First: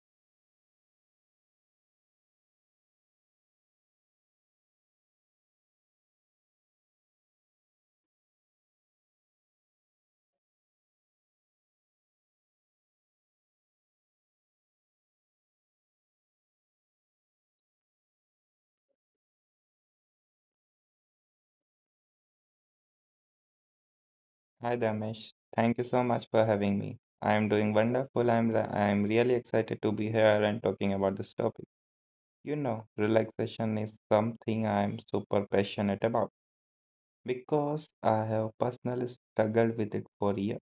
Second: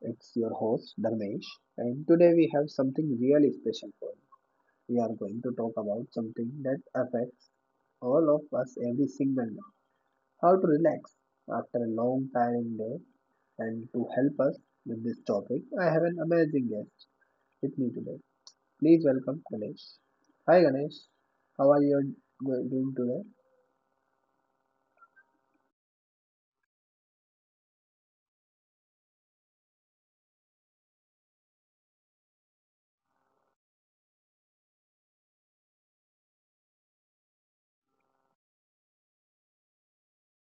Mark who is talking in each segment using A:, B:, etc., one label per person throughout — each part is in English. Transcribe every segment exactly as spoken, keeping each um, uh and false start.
A: It's your host Dharmesh and today we have something really special for you. We are going to talk about something that affects all of us every single day. How to relax after a long tiring day, and to help us with this topic I have an amazing guest with me today. Please welcome Ganesh. Hi Ganesh, how are you doing today?
B: Hi Damesh, thank you so much for having me. I am doing wonderful. I'm re- I'm really excited to be here and talking about this topic. You know, relaxation is something I'm super passionate about because I have personally struggled with it for years.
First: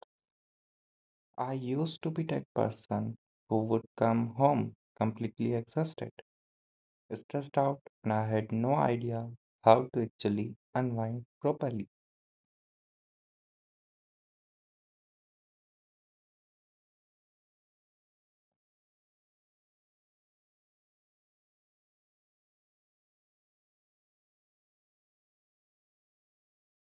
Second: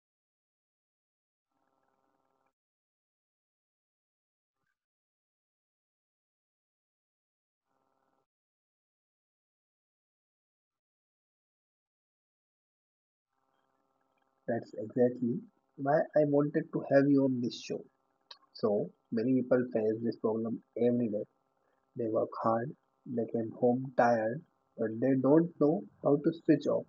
B: I used to be that person who would come home completely exhausted, stressed out, and I had no idea how to actually unwind properly.
A: That's exactly why I wanted to have you on this show. So many people face this problem every day. They work hard, they came home tired, but they don't know how to switch off.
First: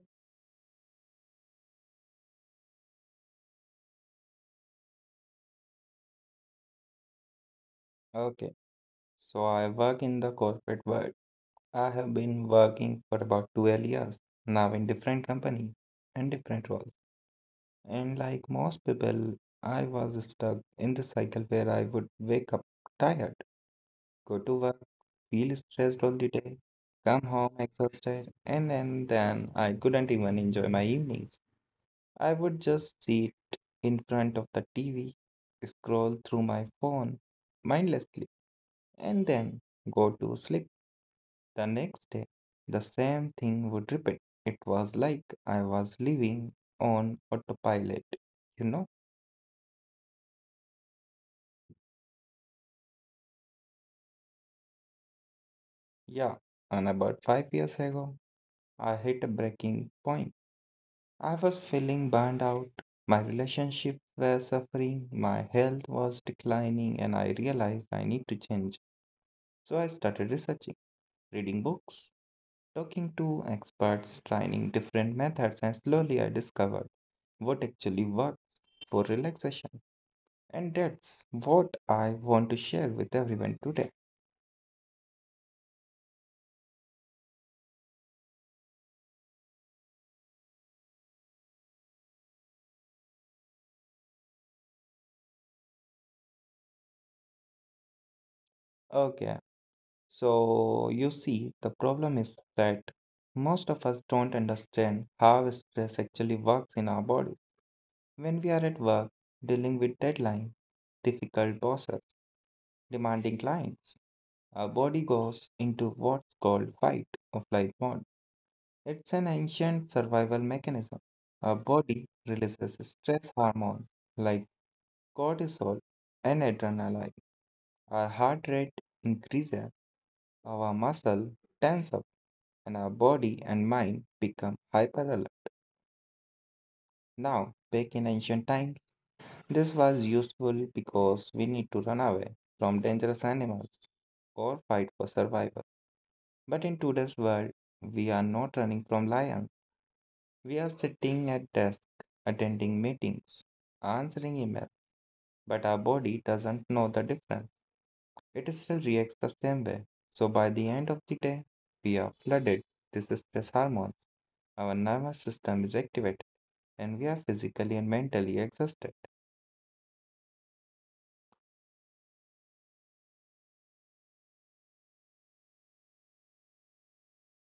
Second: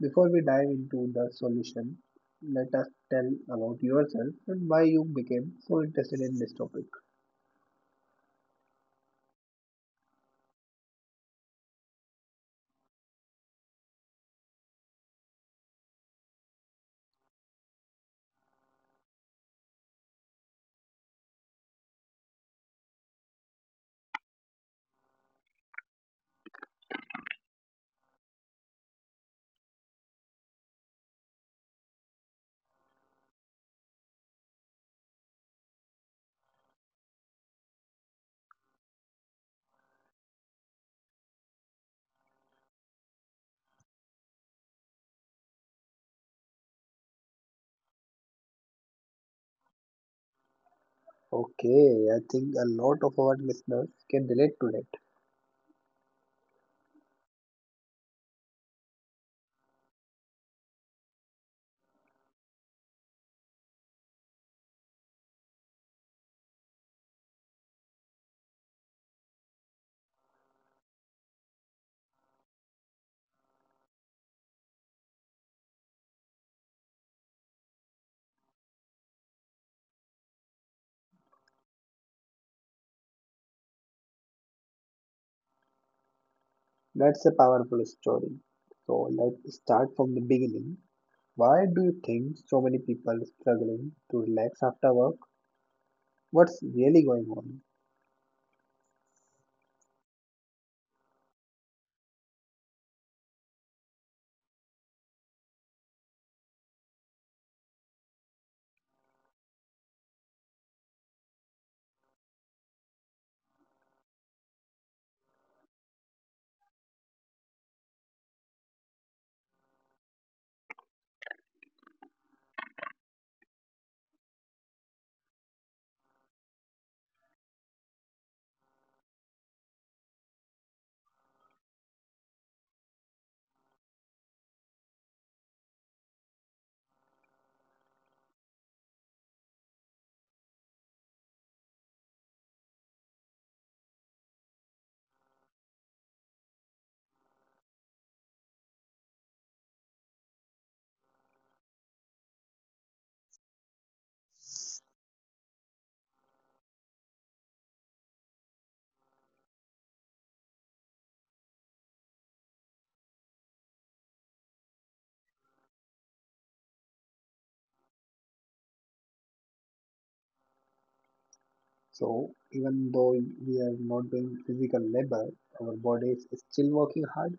A: Before we dive into the solution, let us tell about yourself and why you became so interested in this topic.
B: Okay, so I work in the corporate world. I have been working for about twelve years now in different company and different roles. And like most people, I was stuck in the cycle where I would wake up tired, go to work, feel stressed all the day, come home exhausted, and, and then I couldn't even enjoy my evenings. I would just sit in front of the T V, scroll through my phone mindlessly, and then go to sleep. The next day, the same thing would repeat. It was like I was living on autopilot, you know?
A: Okay, I think a lot of our listeners can relate to that.
B: Yeah. And about five years ago, I hit a breaking point. I was feeling burned out. My relationships were suffering, my health was declining, and I realized I need to change. So I started researching, reading books, talking to experts, trying different methods, and slowly I discovered what actually worked for relaxation. And that's what I want to share with everyone today.
A: That's a powerful story. So let's start from the beginning. Why do you think so many people are struggling to relax after work? What's really going on?
B: Okay, so you see, the problem is that most of us don't understand how stress actually works in our body. When we are at work, dealing with deadlines, difficult bosses, demanding clients, our body goes into what's called fight or flight mode. It's an ancient survival mechanism. Our body releases stress hormones like cortisol and adrenaline. Our heart rate increases, our muscle tense up, and our body and mind become hyperalert. Now, back in ancient times, this was useful because we need to run away from dangerous animals or fight for survival. But in today's world, we are not running from lions. We are sitting at desk, attending meetings, answering email, but our body doesn't know the difference. It still reacts the same way. So by the end of the day, we are flooded with stress hormones. Our nervous system is activated and we are physically and mentally exhausted.
A: So even though we are not doing physical labor, our body is still working hard.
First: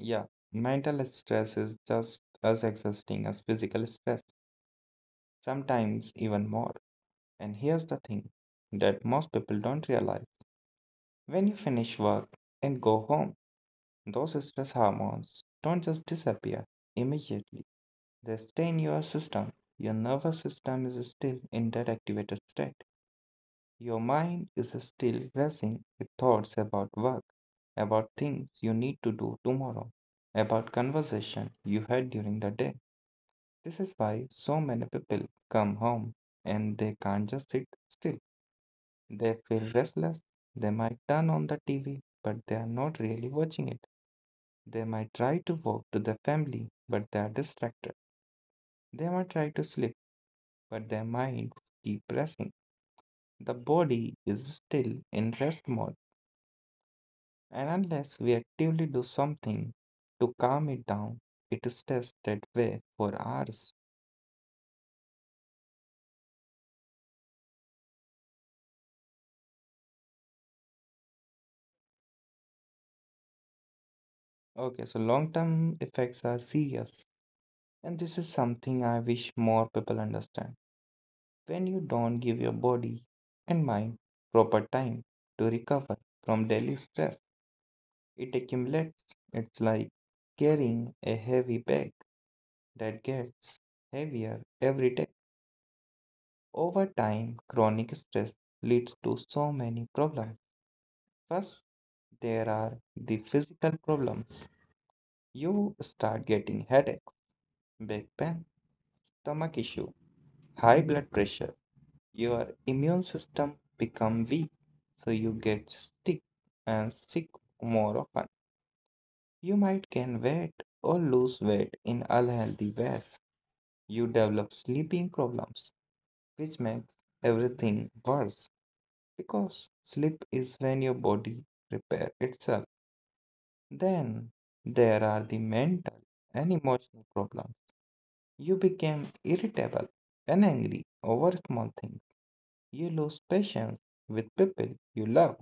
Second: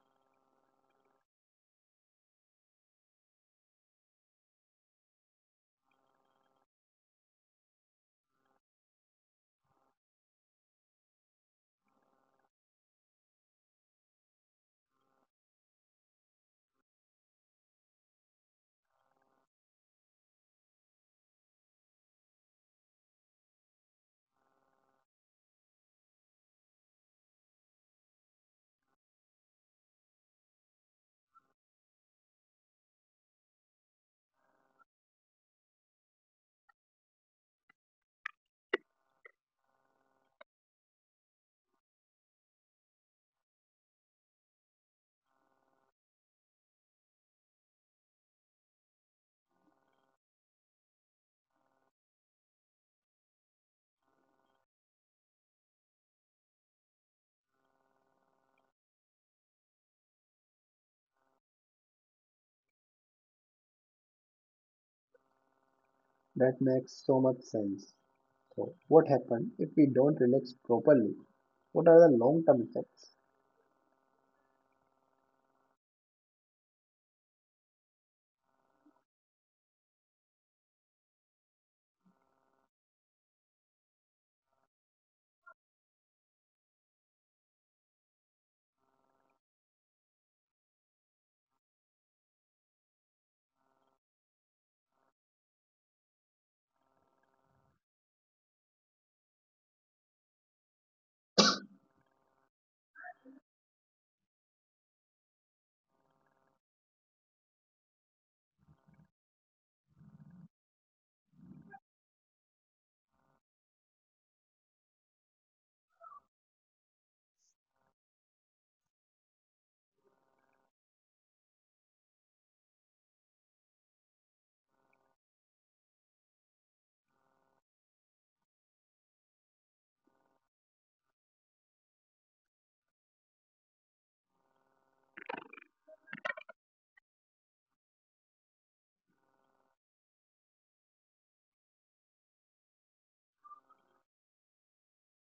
B: Yeah, mental stress is just as exhausting as physical stress, sometimes even more. And here's the thing that most people don't realize. When you finish work and go home, those stress hormones don't just disappear immediately, they stay in your system. Your nervous system is still in that activated state. Your mind is still racing with thoughts about work, about things you need to do tomorrow, about conversation you had during the day. This is why so many people come home and they can't just sit still. They feel restless. They might turn on the TV, but they are not really watching it. They might try to walk to the family, but they are distracted. They might try to sleep, but their minds keep pressing. The body is still in rest mode, and unless we actively do something to calm it down, it stays that way for hours.
A: That makes so much sense. So what happens if we don't relax properly? What are the long-term effects?
B: Okay, so long term effects are serious, and this is something I wish more people understand. When you don't give your body and mind proper time to recover from daily stress, it accumulates. It's like carrying a heavy bag that gets heavier every day. Over time, chronic stress leads to so many problems. First, there are the physical problems. You start getting headaches, back pain, stomach issue, high blood pressure. Your immune system become weak, so you get sick and sick more often. You might gain weight or lose weight in unhealthy ways. You develop sleeping problems, which makes everything worse because sleep is when your body repairs itself. Then there are the mental and emotional problems. You become irritable and angry over small things. You lose patience with people you love.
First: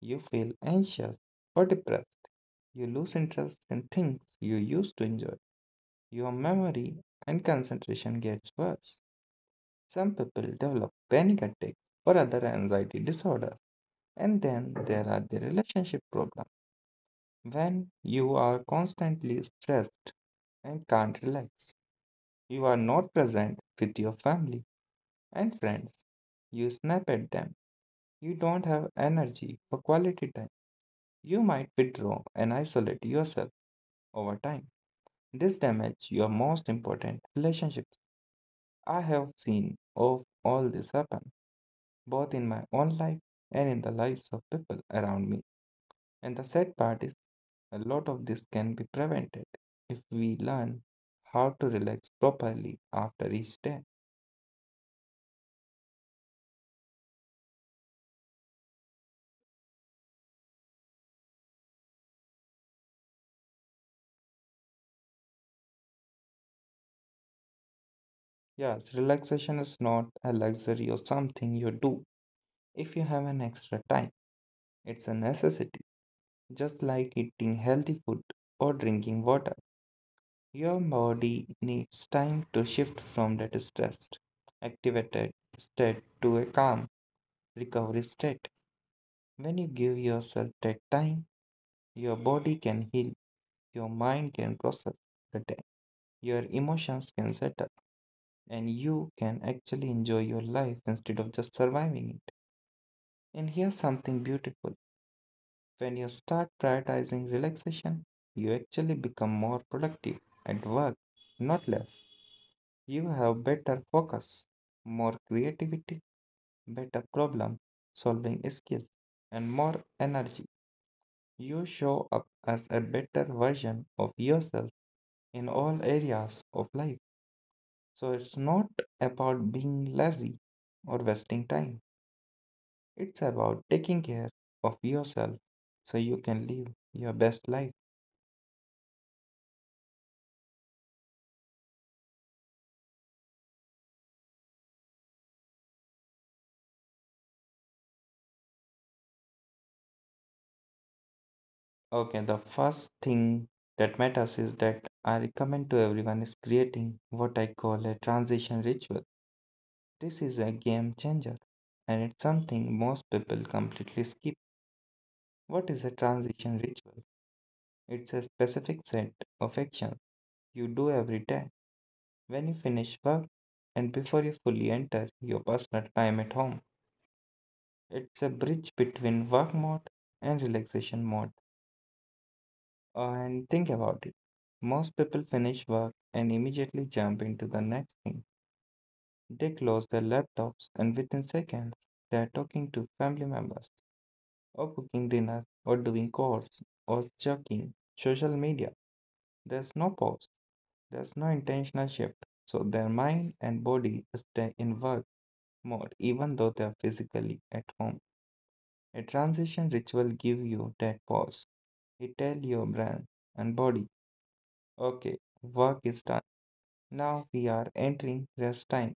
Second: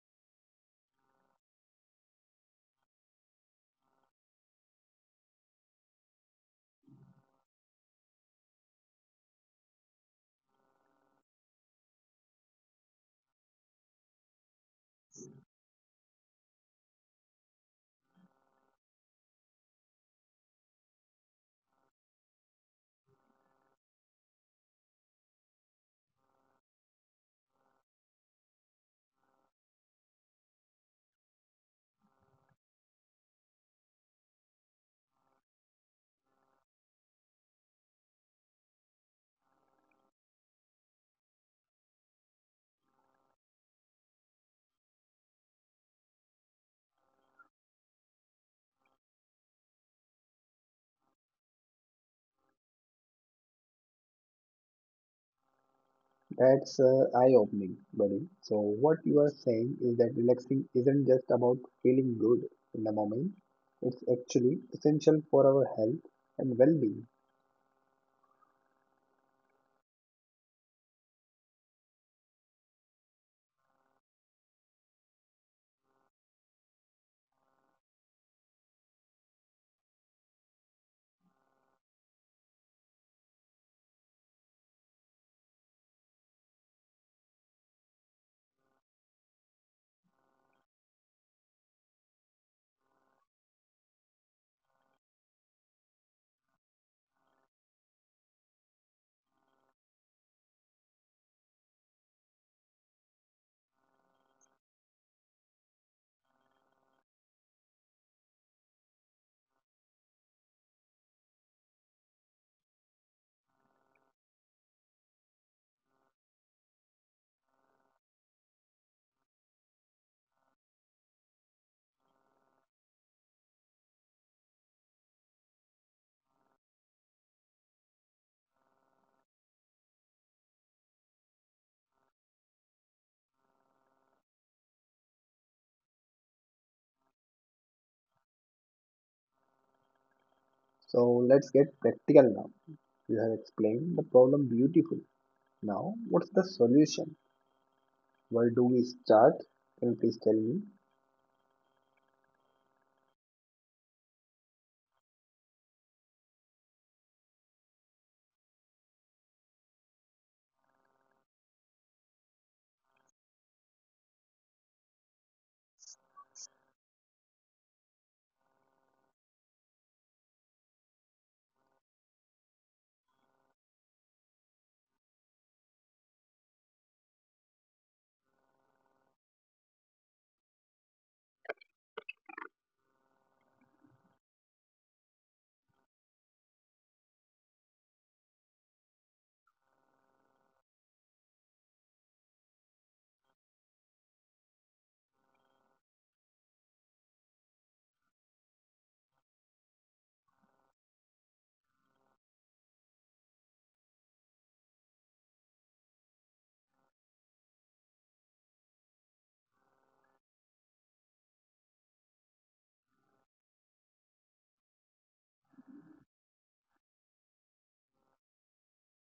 B: You feel anxious or depressed. You lose interest in things you used to enjoy. Your memory and concentration gets worse. Some people develop panic attacks or other anxiety disorder. And then there are the relationship problems. When you are constantly stressed and can't relax, you are not present with your family and friends. You snap at them. You don't have energy for quality time. You might withdraw and isolate yourself over time. This damages your most important relationships. I have seen of all this happen, both in my own life and in the lives of people around me. And the sad part is, a lot of this can be prevented if we learn how to relax properly after each day.
A: That's uh, eye-opening, buddy. So what you are saying is that relaxing isn't just about feeling good in the moment. It's actually essential for our health and well-being.
B: Yes, relaxation is not a luxury or something you do if you have an extra time. It's a necessity, just like eating healthy food or drinking water. Your body needs time to shift from that stressed, activated state to a calm recovery state. When you give yourself that time, your body can heal, your mind can process the day, your emotions can settle, and you can actually enjoy your life instead of just surviving it. And here's something beautiful: when you start prioritizing relaxation, you actually become more productive at work, not less. You have better focus, more creativity, better problem solving skills, and more energy. You show up as a better version of yourself in all areas of life. So it's not about being lazy or wasting time. It's about taking care of yourself so you can live your best life.
A: So let's get practical now. You have explained the problem beautifully. Now, what's the solution? Where do we start? Can you please tell me?
B: Okay, the first thing that matters is that I recommend to everyone is creating what I call a transition ritual. This is a game changer and it's something most people completely skip. What is a transition ritual? It's a specific set of actions you do every day when you finish work and before you fully enter your personal time at home. It's a bridge between work mode and relaxation mode. And think about it. Most people finish work and immediately jump into the next thing. They close their laptops and within seconds they are talking to family members or cooking dinner or doing chores or checking social media. There's no pause. There's no intentional shift, so their mind and body stay in work mode even though they're physically at home. A transition ritual give you that pause. It tell your brain and body, okay, work is done. Now we are entering rest time.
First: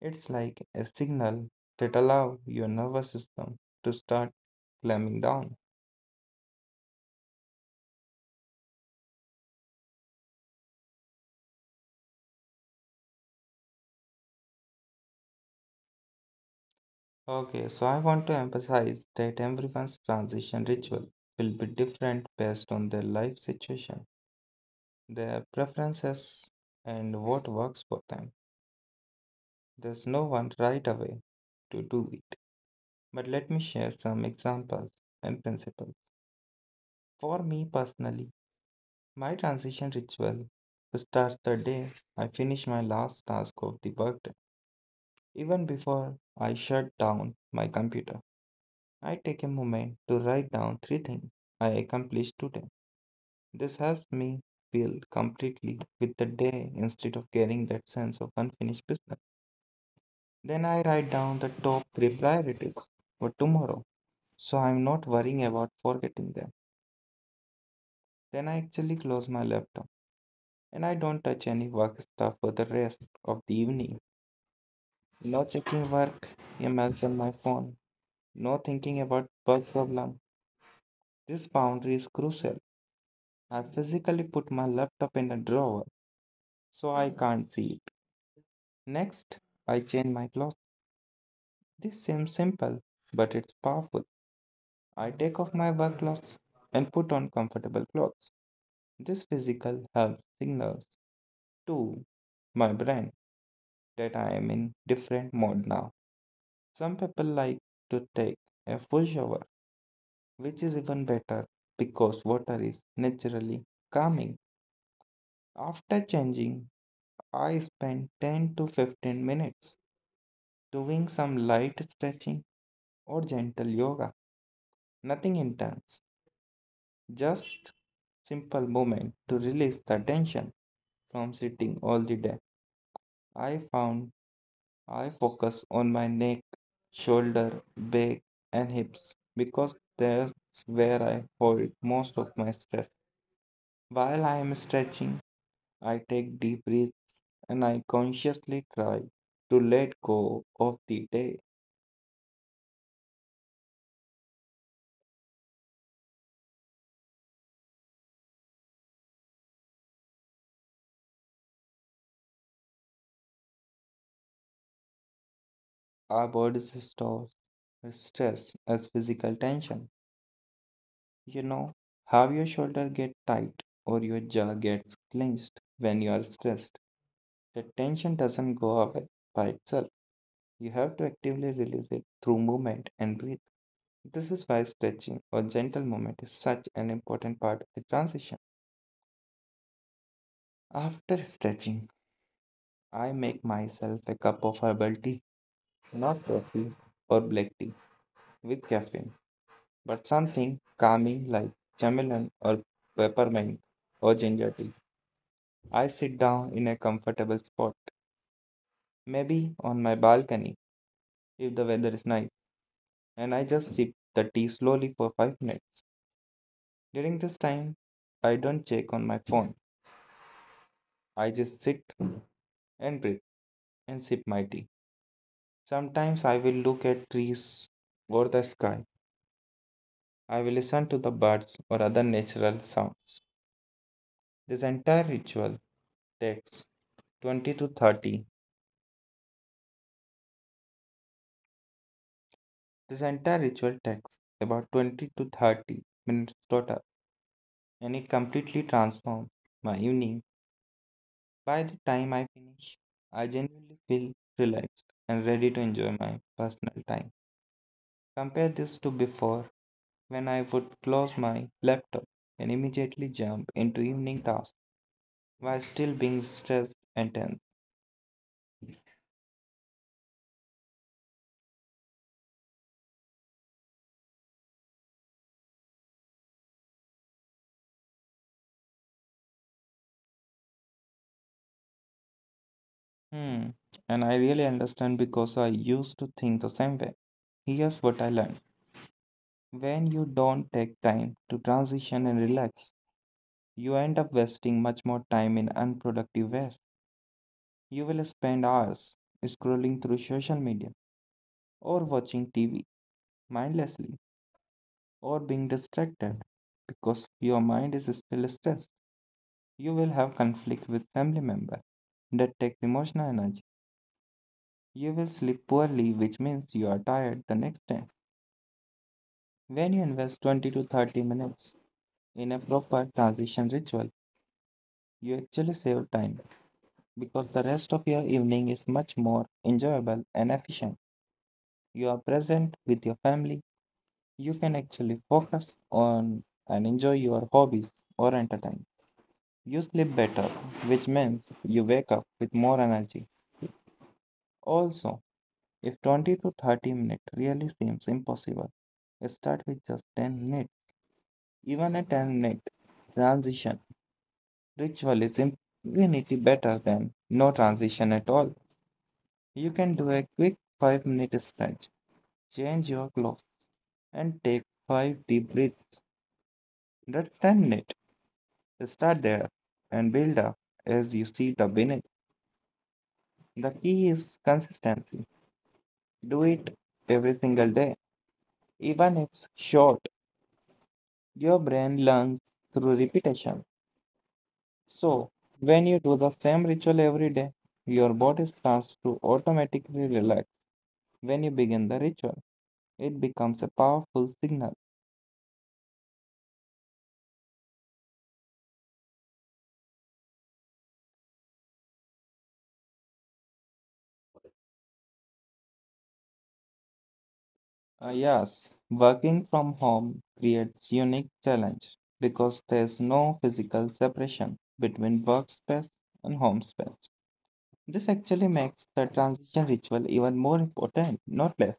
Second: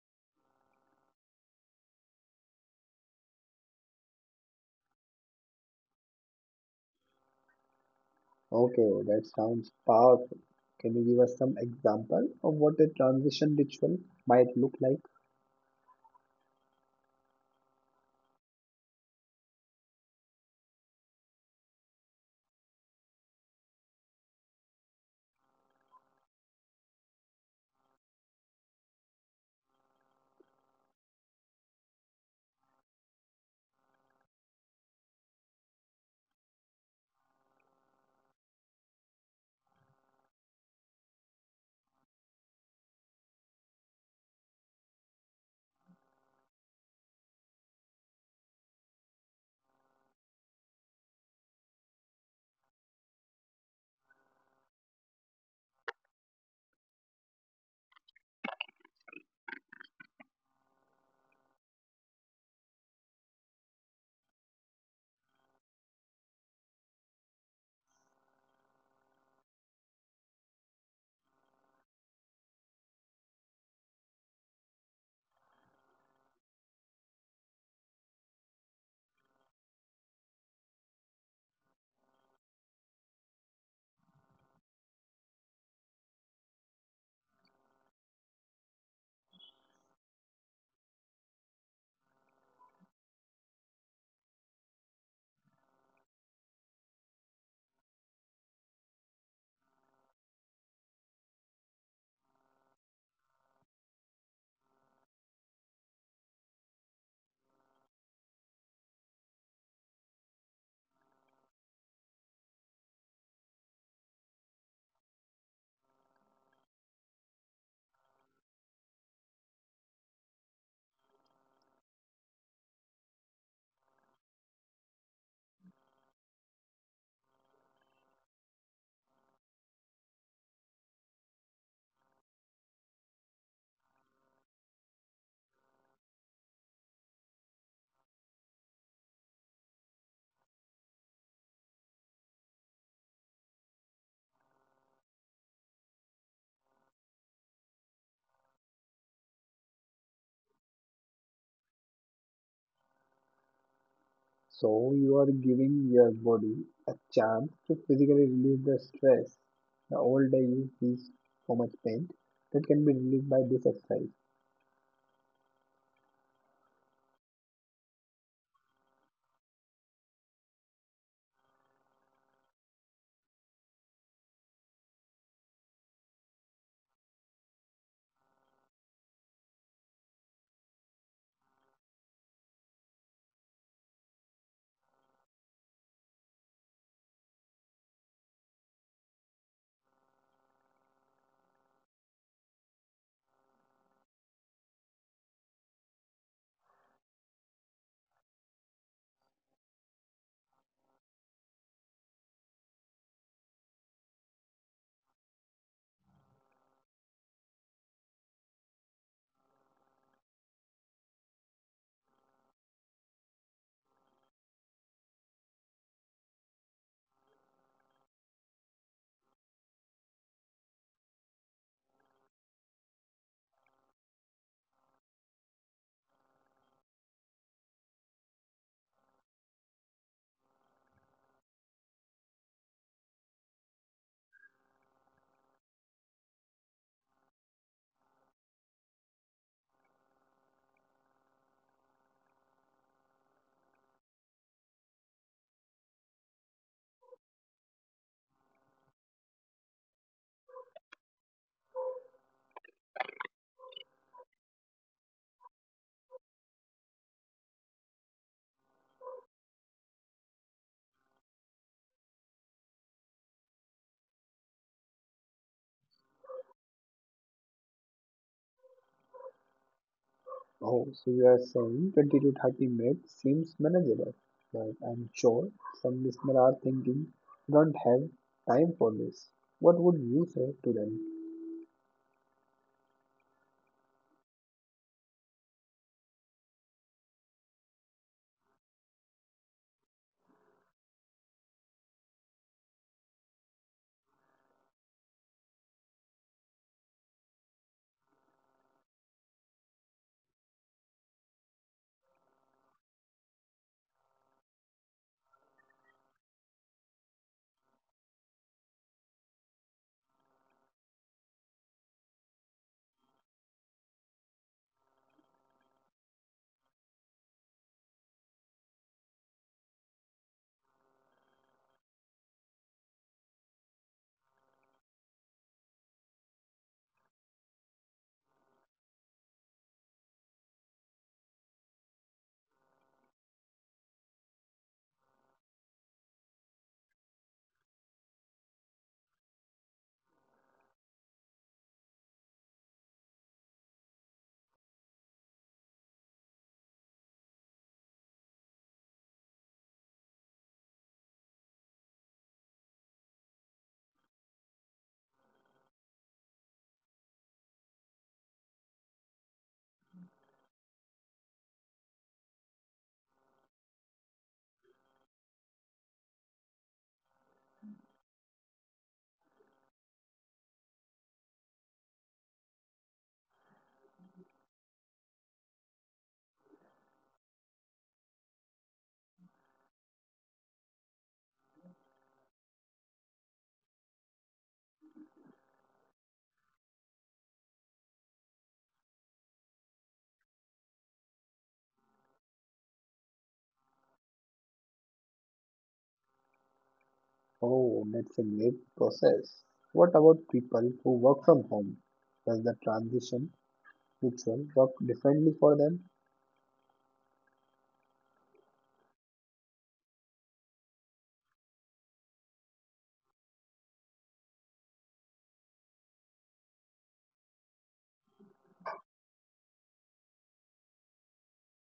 B: It's like a signal that allow your nervous system to start climbing down.
A: Okay, oh, that sounds powerful. Can you give us some example of what a transition ritual might look like?
B: Okay, so I want to emphasize that everyone's transition ritual will be different based on their life situation, their preferences and what works for them. There's no one right away to do it. But let me share some examples and principles. For me personally, my transition ritual starts the day I finish my last task of the workday. Even before I shut down my computer, I take a moment to write down three things I accomplished today. This helps me feel completely with the day instead of carrying that sense of unfinished business. Then I write down the top three priorities for tomorrow so I'm not worrying about forgetting them. Then I actually close my laptop and I don't touch any work stuff for the rest of the evening. No checking work emails on my phone, no thinking about work problem. This boundary is crucial. I physically put my laptop in a drawer so I can't see it. Next, I change my clothes. This seems simple, but it's powerful. I take off my work clothes and put on comfortable clothes. This physical help signals to my brain that I am in different mode now. Some people like to take a full shower, which is even better because water is naturally calming. After changing, I spend ten to fifteen minutes doing some light stretching or gentle yoga. Nothing intense, just simple movement to release the tension from sitting all the day. I found I focus on my neck, shoulder, back, and hips because that's where I hold most of my stress. While I am stretching, I take deep breaths and I consciously try to let go of the day.
A: So you are giving your body a chance to physically release the stress. The old day you feels so much pain that can be released by this exercise.
B: Our bodies stores stress as physical tension. You know how your shoulder get tight or your jaw gets clenched when you are stressed. The tension doesn't go away by itself. You have to actively release it through movement and breathe. This is why stretching or gentle movement is such an important part of the transition. After stretching, I make myself a cup of herbal tea, not coffee or black tea with caffeine, but something calming like chamomile or peppermint or ginger tea. I sit down in a comfortable spot, maybe on my balcony if the weather is nice, and I just sip the tea slowly for five minutes. During this time, I don't check on my phone. I just sit and breathe and sip my tea. Sometimes I will look at trees or the sky. I will listen to the birds or other natural sounds. This entire ritual takes twenty to thirty. This entire ritual takes about twenty to thirty minutes total, and it completely transforms my evening. By the time I finish, I genuinely feel relaxed and ready to enjoy my personal time. Compare this to before, when I would close my laptop and immediately jump into evening tasks while still being stressed and tense.
A: Oh, so you are saying twenty to thirty minutes seems manageable. But I'm sure some listeners are thinking, don't have time for this. What would you say to them?
B: Hmm, and I really understand because I used to think the same way. Here's what I learned. When you don't take time to transition and relax, you end up wasting much more time in unproductive ways. You will spend hours scrolling through social media or watching T V mindlessly or being distracted because your mind is still stressed. You will have conflict with family member that takes emotional energy. You will sleep poorly, which means you are tired the next day. When you invest twenty to thirty minutes in a proper transition ritual, you actually save time because the rest of your evening is much more enjoyable and efficient. You are present with your family. You can actually focus on and enjoy your hobbies or entertain. You sleep better, which means you wake up with more energy. Also, if twenty to thirty minutes really seems impossible, start with just ten minutes. Even a ten minute transition ritual is infinitely better than no transition at all. You can do a quick five minute stretch, change your clothes, and take five deep breaths. That's ten minutes. Start there and build up as you see the benefit. The key is consistency. Do it every single day, even if it's short. Your brain learns through repetition. So, when you do the same ritual every day, your body starts to automatically relax. When you begin the ritual, it becomes a powerful signal.
A: Oh, that's a great process. What about people who work from home? Does the transition ritual work differently for them?
B: Uh, yes, working from home creates unique challenge because there's no physical separation between workspace and home space. This actually makes the transition ritual even more important, not less.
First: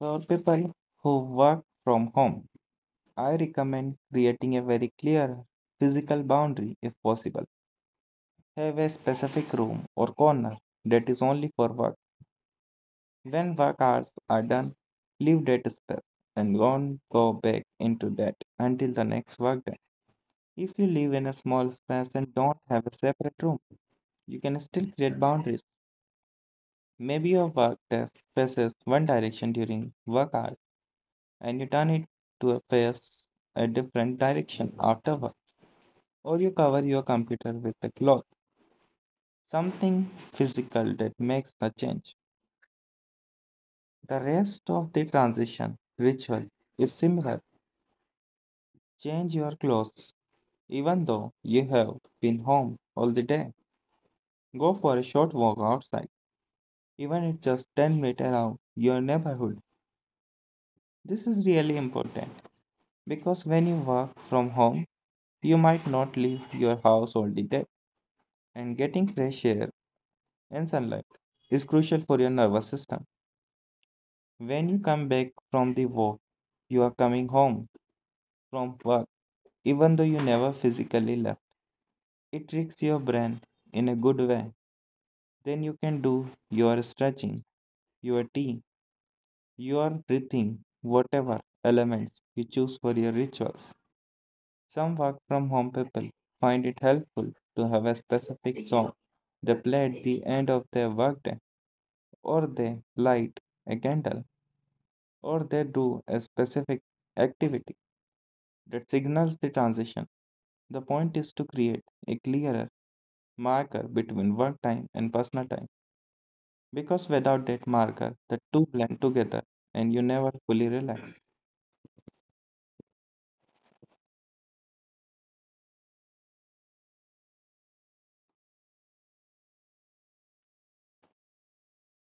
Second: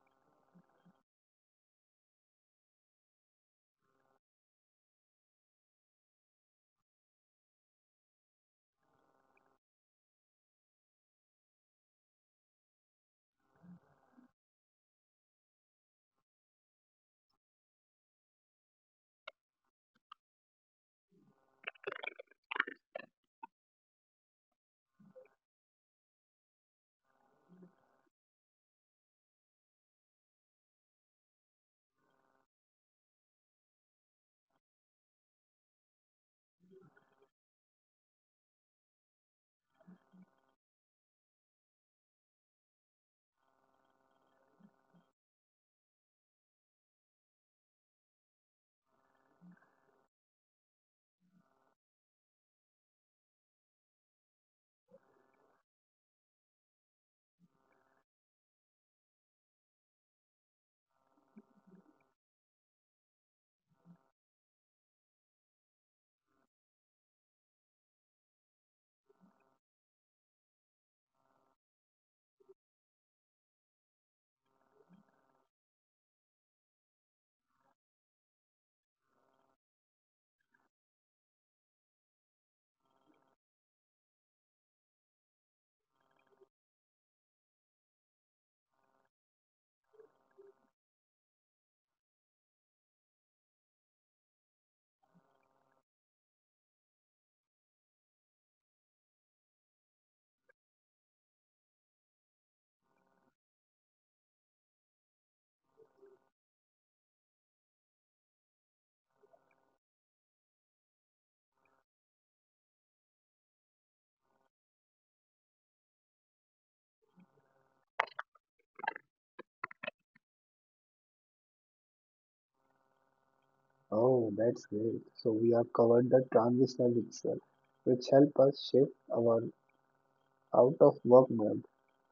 B: For people who work from home, I recommend creating a very clear physical boundary if possible. Have a specific room or corner that is only for work. When work hours are done, leave that space and don't go back into that until the next work day. If you live in a small space and don't have a separate room, you can still create boundaries. Maybe your work desk faces one direction during work hours, and you turn it to face a different direction after work, or you cover your computer with a cloth. Something physical that makes a change. The rest of the transition ritual is similar. Change your clothes, even though you have been home all the day. Go for a short walk outside, even if just ten minutes around your neighborhood. This is really important because when you work from home, you might not leave your house all the day, and getting fresh air and sunlight is crucial for your nervous system. When you come back from the walk, you are coming home from work, even though you never physically left. It tricks your brain in a good way. Then you can do your stretching, your tea, your breathing, whatever elements you choose for your rituals. Some work from home people find it helpful to have a specific song they play at the end of their workday, or they light a candle, or they do a specific activity that signals the transition. The point is to create a clearer marker between work time and personal time, because without that marker, the two blend together and you never fully relax.
A: Oh, that's great. So we have covered the transitional ritual, which help us shift our out of work mode.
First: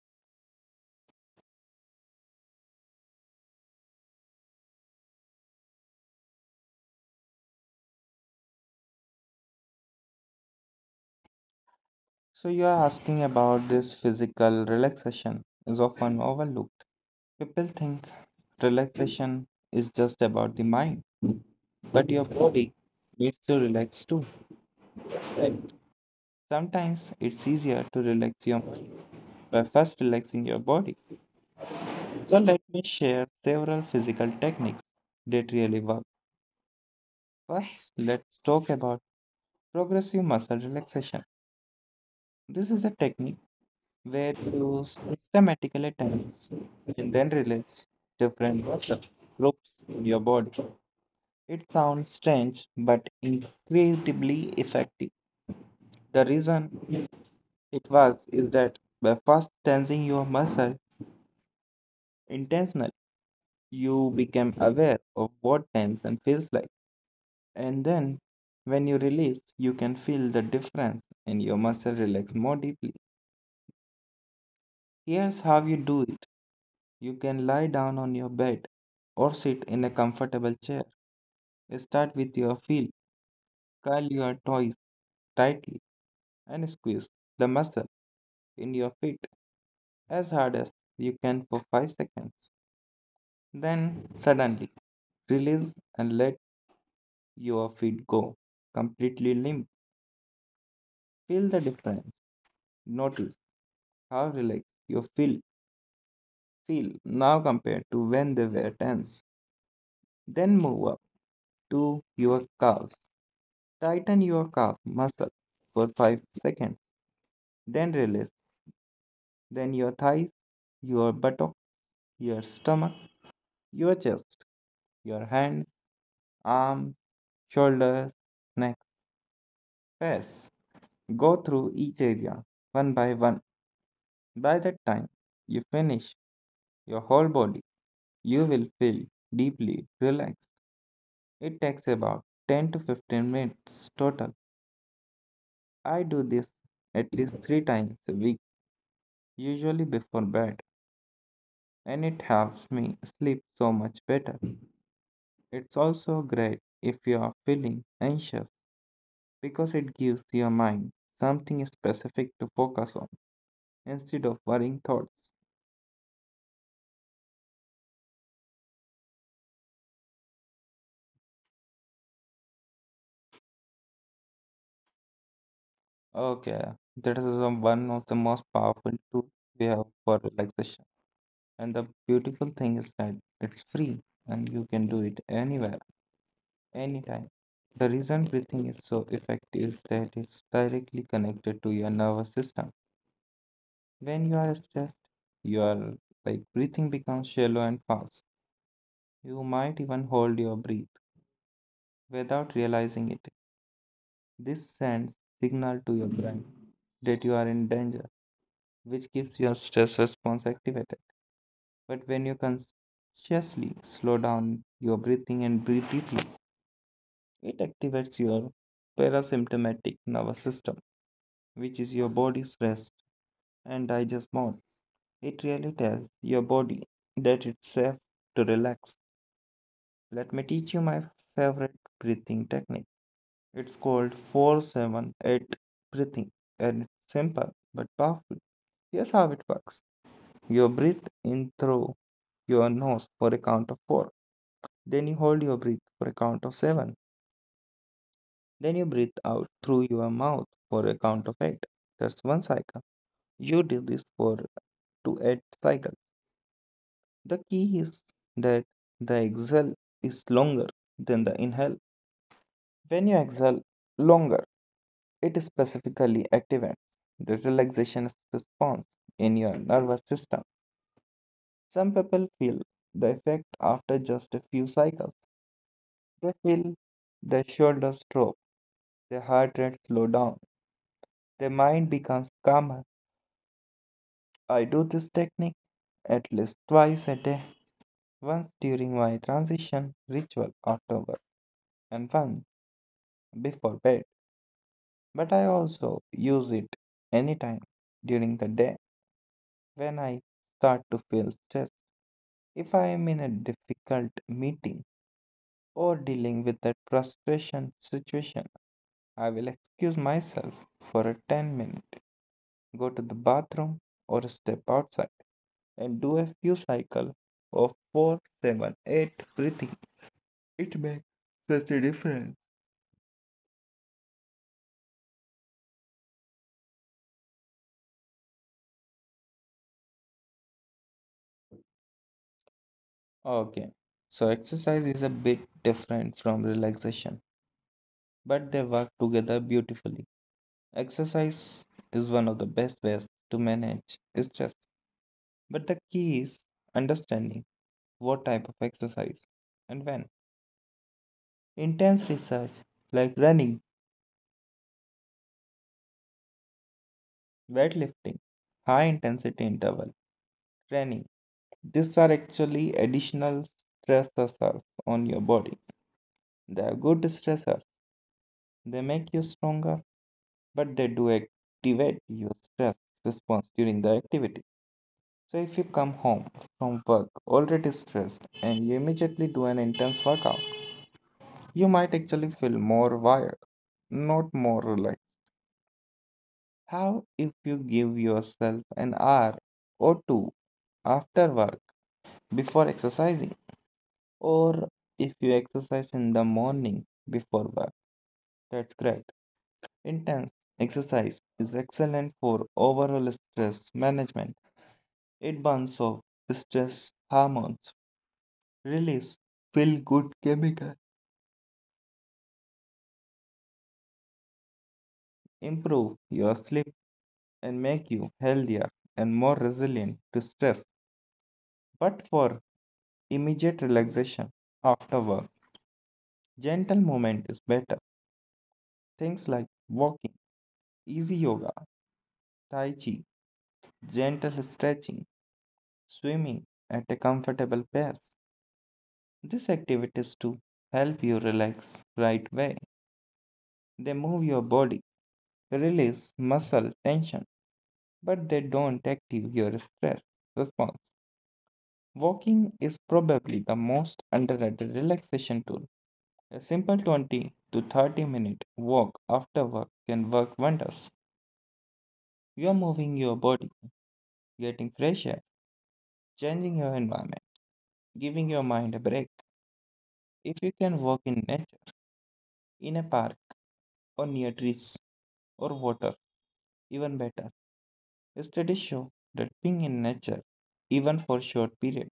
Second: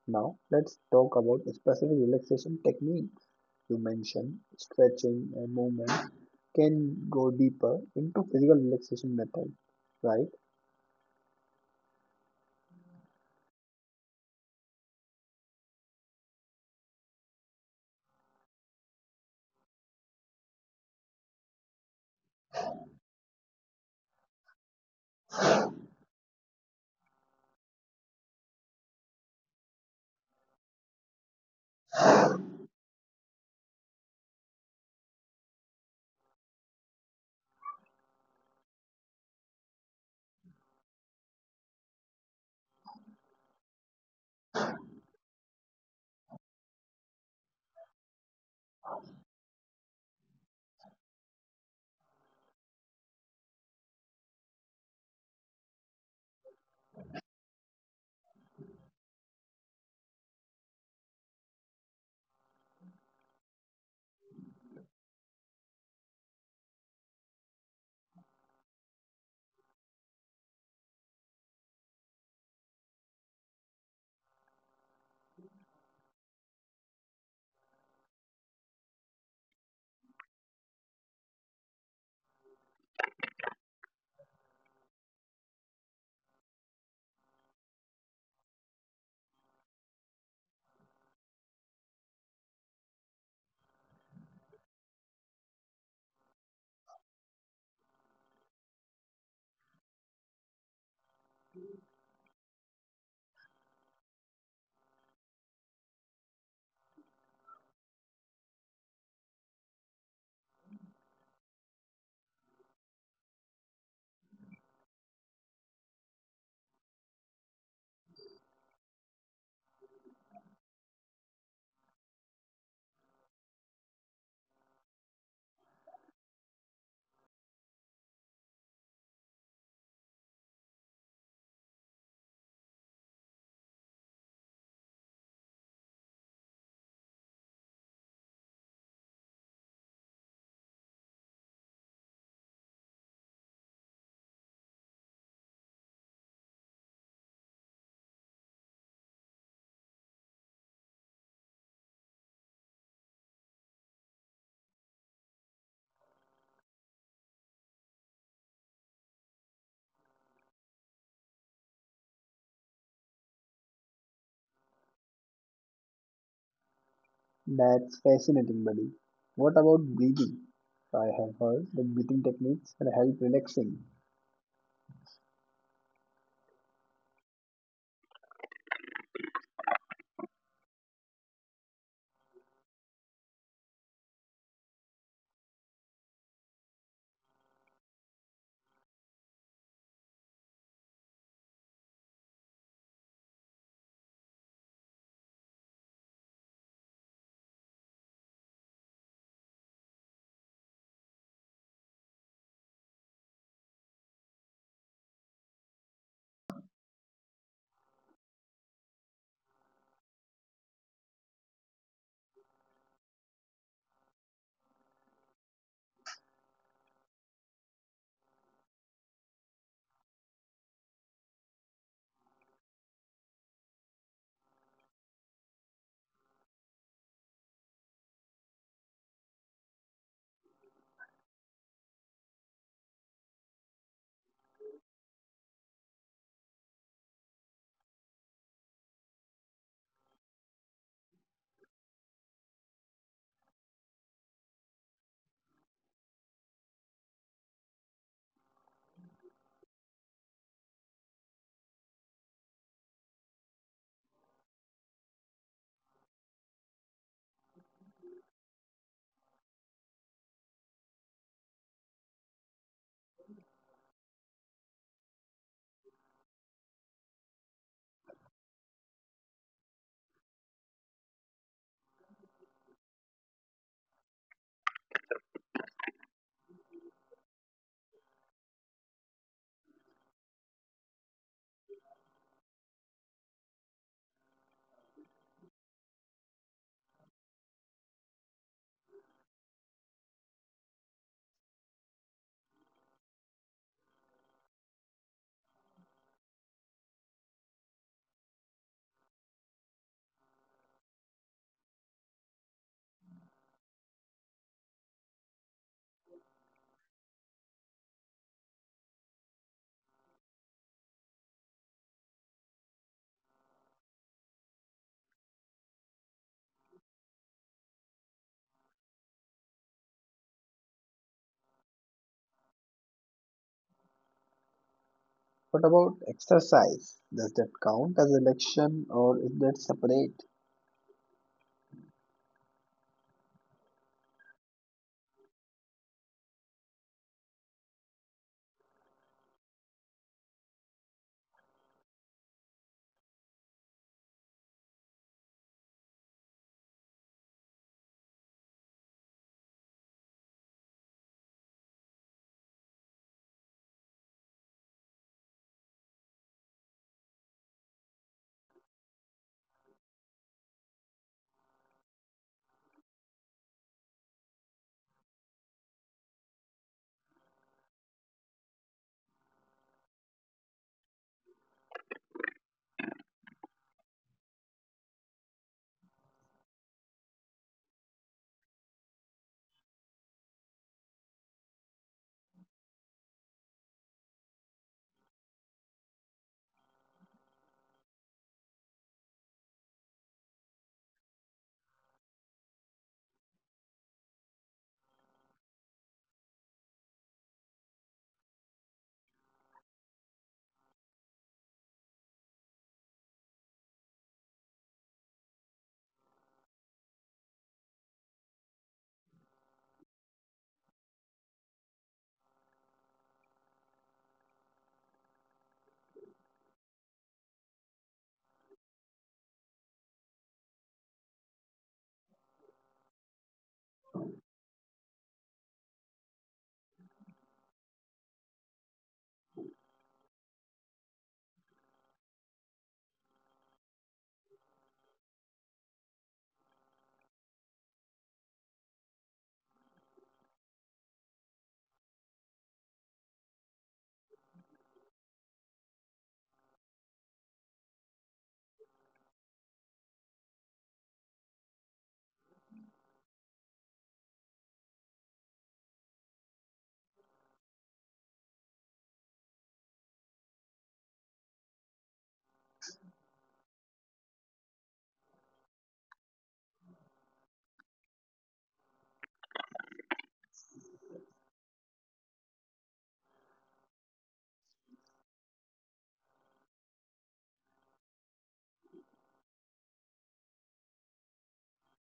A: Now let's talk about specific relaxation techniques. You mentioned stretching and movement can go deeper into physical relaxation method, right?
B: So, you are asking about this physical relaxation is often overlooked. People think relaxation is just about the mind, but your body needs to relax too. Right? Sometimes it's easier to relax your mind by first relaxing your body. So, let me share several physical techniques that really work. First, let's talk about progressive muscle relaxation. This is a technique where you systematically tense and then release different muscle groups in your body. It sounds strange but incredibly effective. The reason it works is that by first tensing your muscle intentionally, you become aware of what tension feels like, and then when you release, you can feel the difference and your muscle relax more deeply. Here's how you do it. You can lie down on your bed or sit in a comfortable chair. Start with your feet, curl your toes tightly, and squeeze the muscle in your feet as hard as you can for five seconds. Then suddenly release and let your feet go completely limp. Feel the difference. Notice how relaxed you feel feel now compared to when they were tense. Then move up to your calves. Tighten your calf muscle for five seconds, then release. Then your thighs, your buttock, your stomach, your chest, your hands, arms, shoulders, neck, face. Go through each area one by one. By that time you finish your whole body, you will feel deeply relaxed. It takes about ten to fifteen minutes total. I do this at least three times a week, usually before bed, and it helps me sleep so much better. It's also great if you are feeling anxious because it gives your mind something specific to focus on instead of worrying thoughts.
A: That's fascinating, buddy. What about breathing? I have heard that breathing techniques can help relaxing.
B: Okay, that is the one of the most powerful tools we have for relaxation. And the beautiful thing is that it's free and you can do it anywhere, anytime. The reason breathing is so effective is that it's directly connected to your nervous system. When you are stressed, your like breathing becomes shallow and fast. You might even hold your breath without realizing it. This sends signal to your brain that you are in danger, which keeps your stress response activated. But when you consciously slow down your breathing and breathe deeply, it activates your parasympathetic nervous system, which is your body's rest and digest mode. It really tells your body that it's safe to relax. Let me teach you my favorite breathing technique. It's called four seven eight breathing, and it's simple but powerful. Here's how it works. You breathe in through your nose for a count of four. Then you hold your breath for a count of seven. Then you breathe out through your mouth for a count of eight. That's one cycle. You do this for to eight cycles. The key is that the exhale is longer than the inhale. When you exhale longer, it specifically activates the relaxation response in your nervous system. Some people feel the effect after just a few cycles. They feel their shoulders drop, their heart rate slow down, their mind becomes calmer. I do this technique at least twice a day, once during my transition ritual after work and once before bed. But I also use it anytime during the day when I start to feel stressed. If I am in a difficult meeting or dealing with a frustration situation, I will excuse myself for a ten minute, go to the bathroom or step outside, and do a few cycle of four, seven, eight, breathing. It makes such a difference.
A: What about exercise? Does that count as relaxation or is that separate?
B: Okay. So exercise is a bit different from relaxation, but they work together beautifully. Exercise is one of the best ways to manage stress, but the key is understanding what type of exercise and when. Intense research like running, weightlifting, high intensity interval training, these are actually additional stress testers on your body. They are good stressors, they make you stronger, but they do activate your stress response during the activity. So if you come home from work already stressed and you immediately do an intense workout, you might actually feel more wired, not more relaxed. How if you give yourself an hour or two after work before exercising, or if you exercise in the morning before work? That's great. Intense exercise is excellent for overall stress management. It burns off stress hormones, release feel good chemicals, improve your sleep, and make you healthier and more resilient to stress. But for immediate relaxation after work, gentle movement is better. Things like walking, easy yoga, tai chi, gentle stretching, swimming at a comfortable pace. These activities to help you relax right way. They move your body, release muscle tension, but they don't active your stress response. Walking is probably the most underrated relaxation tool. A simple twenty to thirty minute walk after work can work wonders. You are moving your body, getting fresh air, changing your environment, giving your mind a break. If you can walk in nature, in a park, or near trees or water, even better. Studies show that being in nature, even for short period,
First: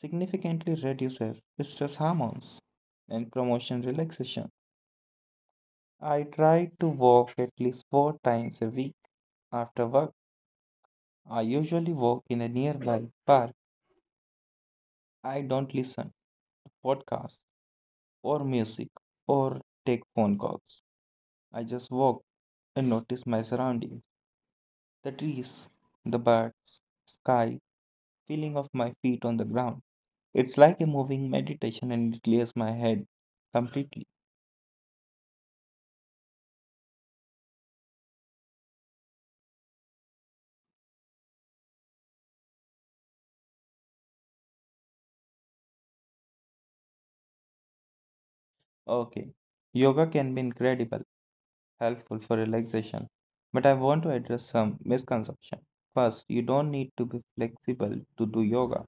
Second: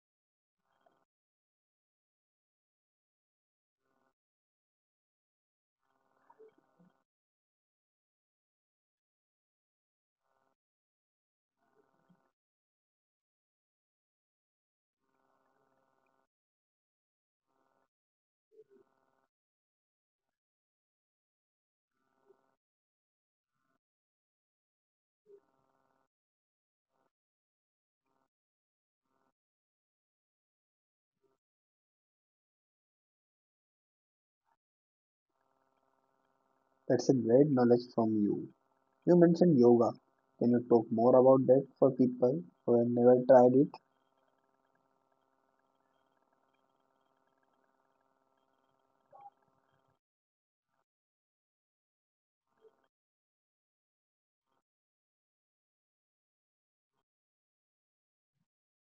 B: significantly reduces stress hormones and promotion relaxation. I try to walk at least four times a week. After work, I usually walk in a nearby park. I don't listen to podcasts or music or take phone calls. I just walk and notice my surroundings, the trees, the birds, sky, feeling of my feet on the ground. It's like a moving meditation and it clears my head completely.
A: That's a great knowledge from you. You mentioned yoga. Can you talk more about that for people who have never tried it?
B: Okay. Yoga can be incredible. Helpful for relaxation, but I want to address some misconceptions. First, you don't need to be flexible to do yoga.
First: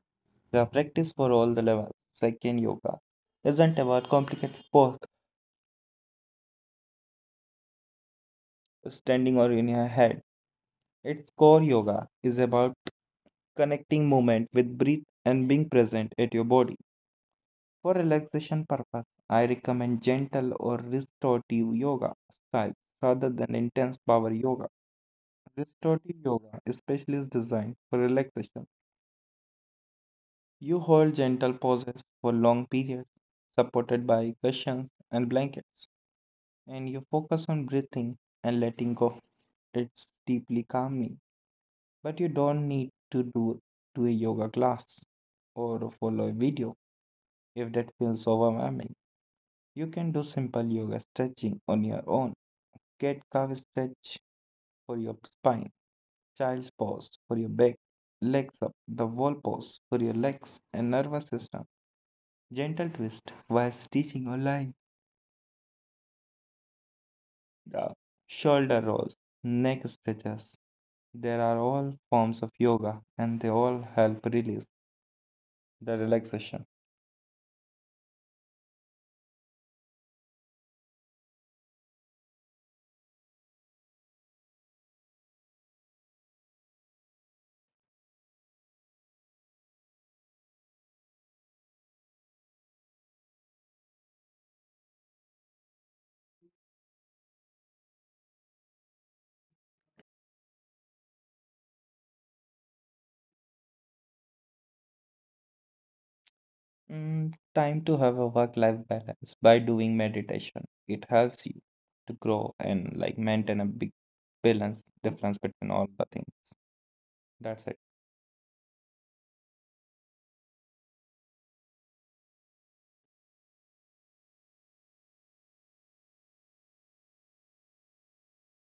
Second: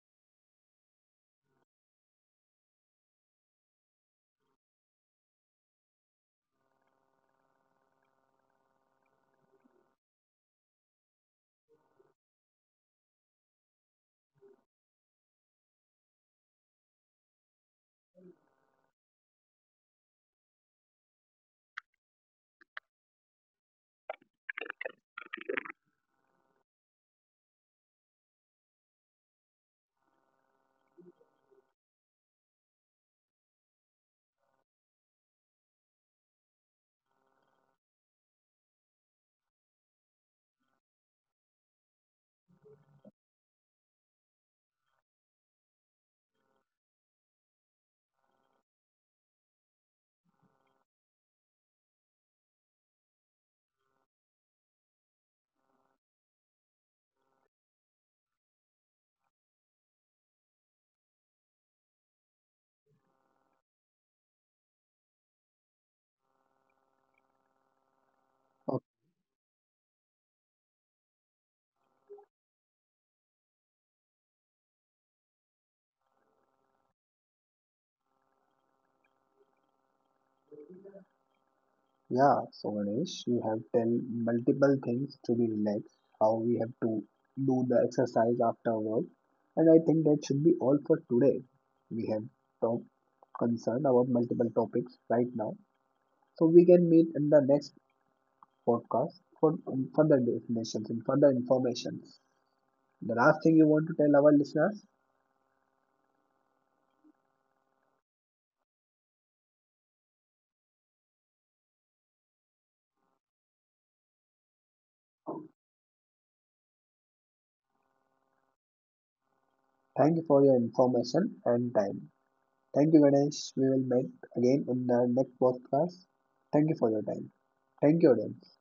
B: There are practice for all the levels. Second, yoga isn't about complicated pose, standing or in your head. Its core yoga is about connecting movement with breath and being present at your body. For relaxation purpose, I recommend gentle or restorative yoga styles rather than intense power yoga. Restorative yoga especially is designed for relaxation. You hold gentle poses for long periods, supported by cushions and blankets, and you focus on breathing and letting go. It's deeply calming, but you don't need to do to a yoga class or follow a video if that feels overwhelming. You can do simple yoga stretching on your own. Cat cow stretch for your spine, child's pose for your back, legs up, the wall pose for your legs and nervous system, gentle twist while stitching or lying. uh, Shoulder rolls, neck stretches. There are all forms of yoga and they all help release the relaxation.
A: Yeah, so Ganesh, you have tell multiple things to be relaxed, how we have to do the exercise after work, and I think that should be all for today. We have talked concerned about multiple topics right now, so we can meet in the next podcast for um, further definitions and further information. The last thing you want to tell our listeners,
B: Mm, time to have a work life balance by doing meditation. It helps you to grow and like maintain a big balance difference between all the things. That's it.
A: thank you for your information and time. Thank you, Ganesh. We will meet again in the next podcast. Thank you for your time. Thank you, audience.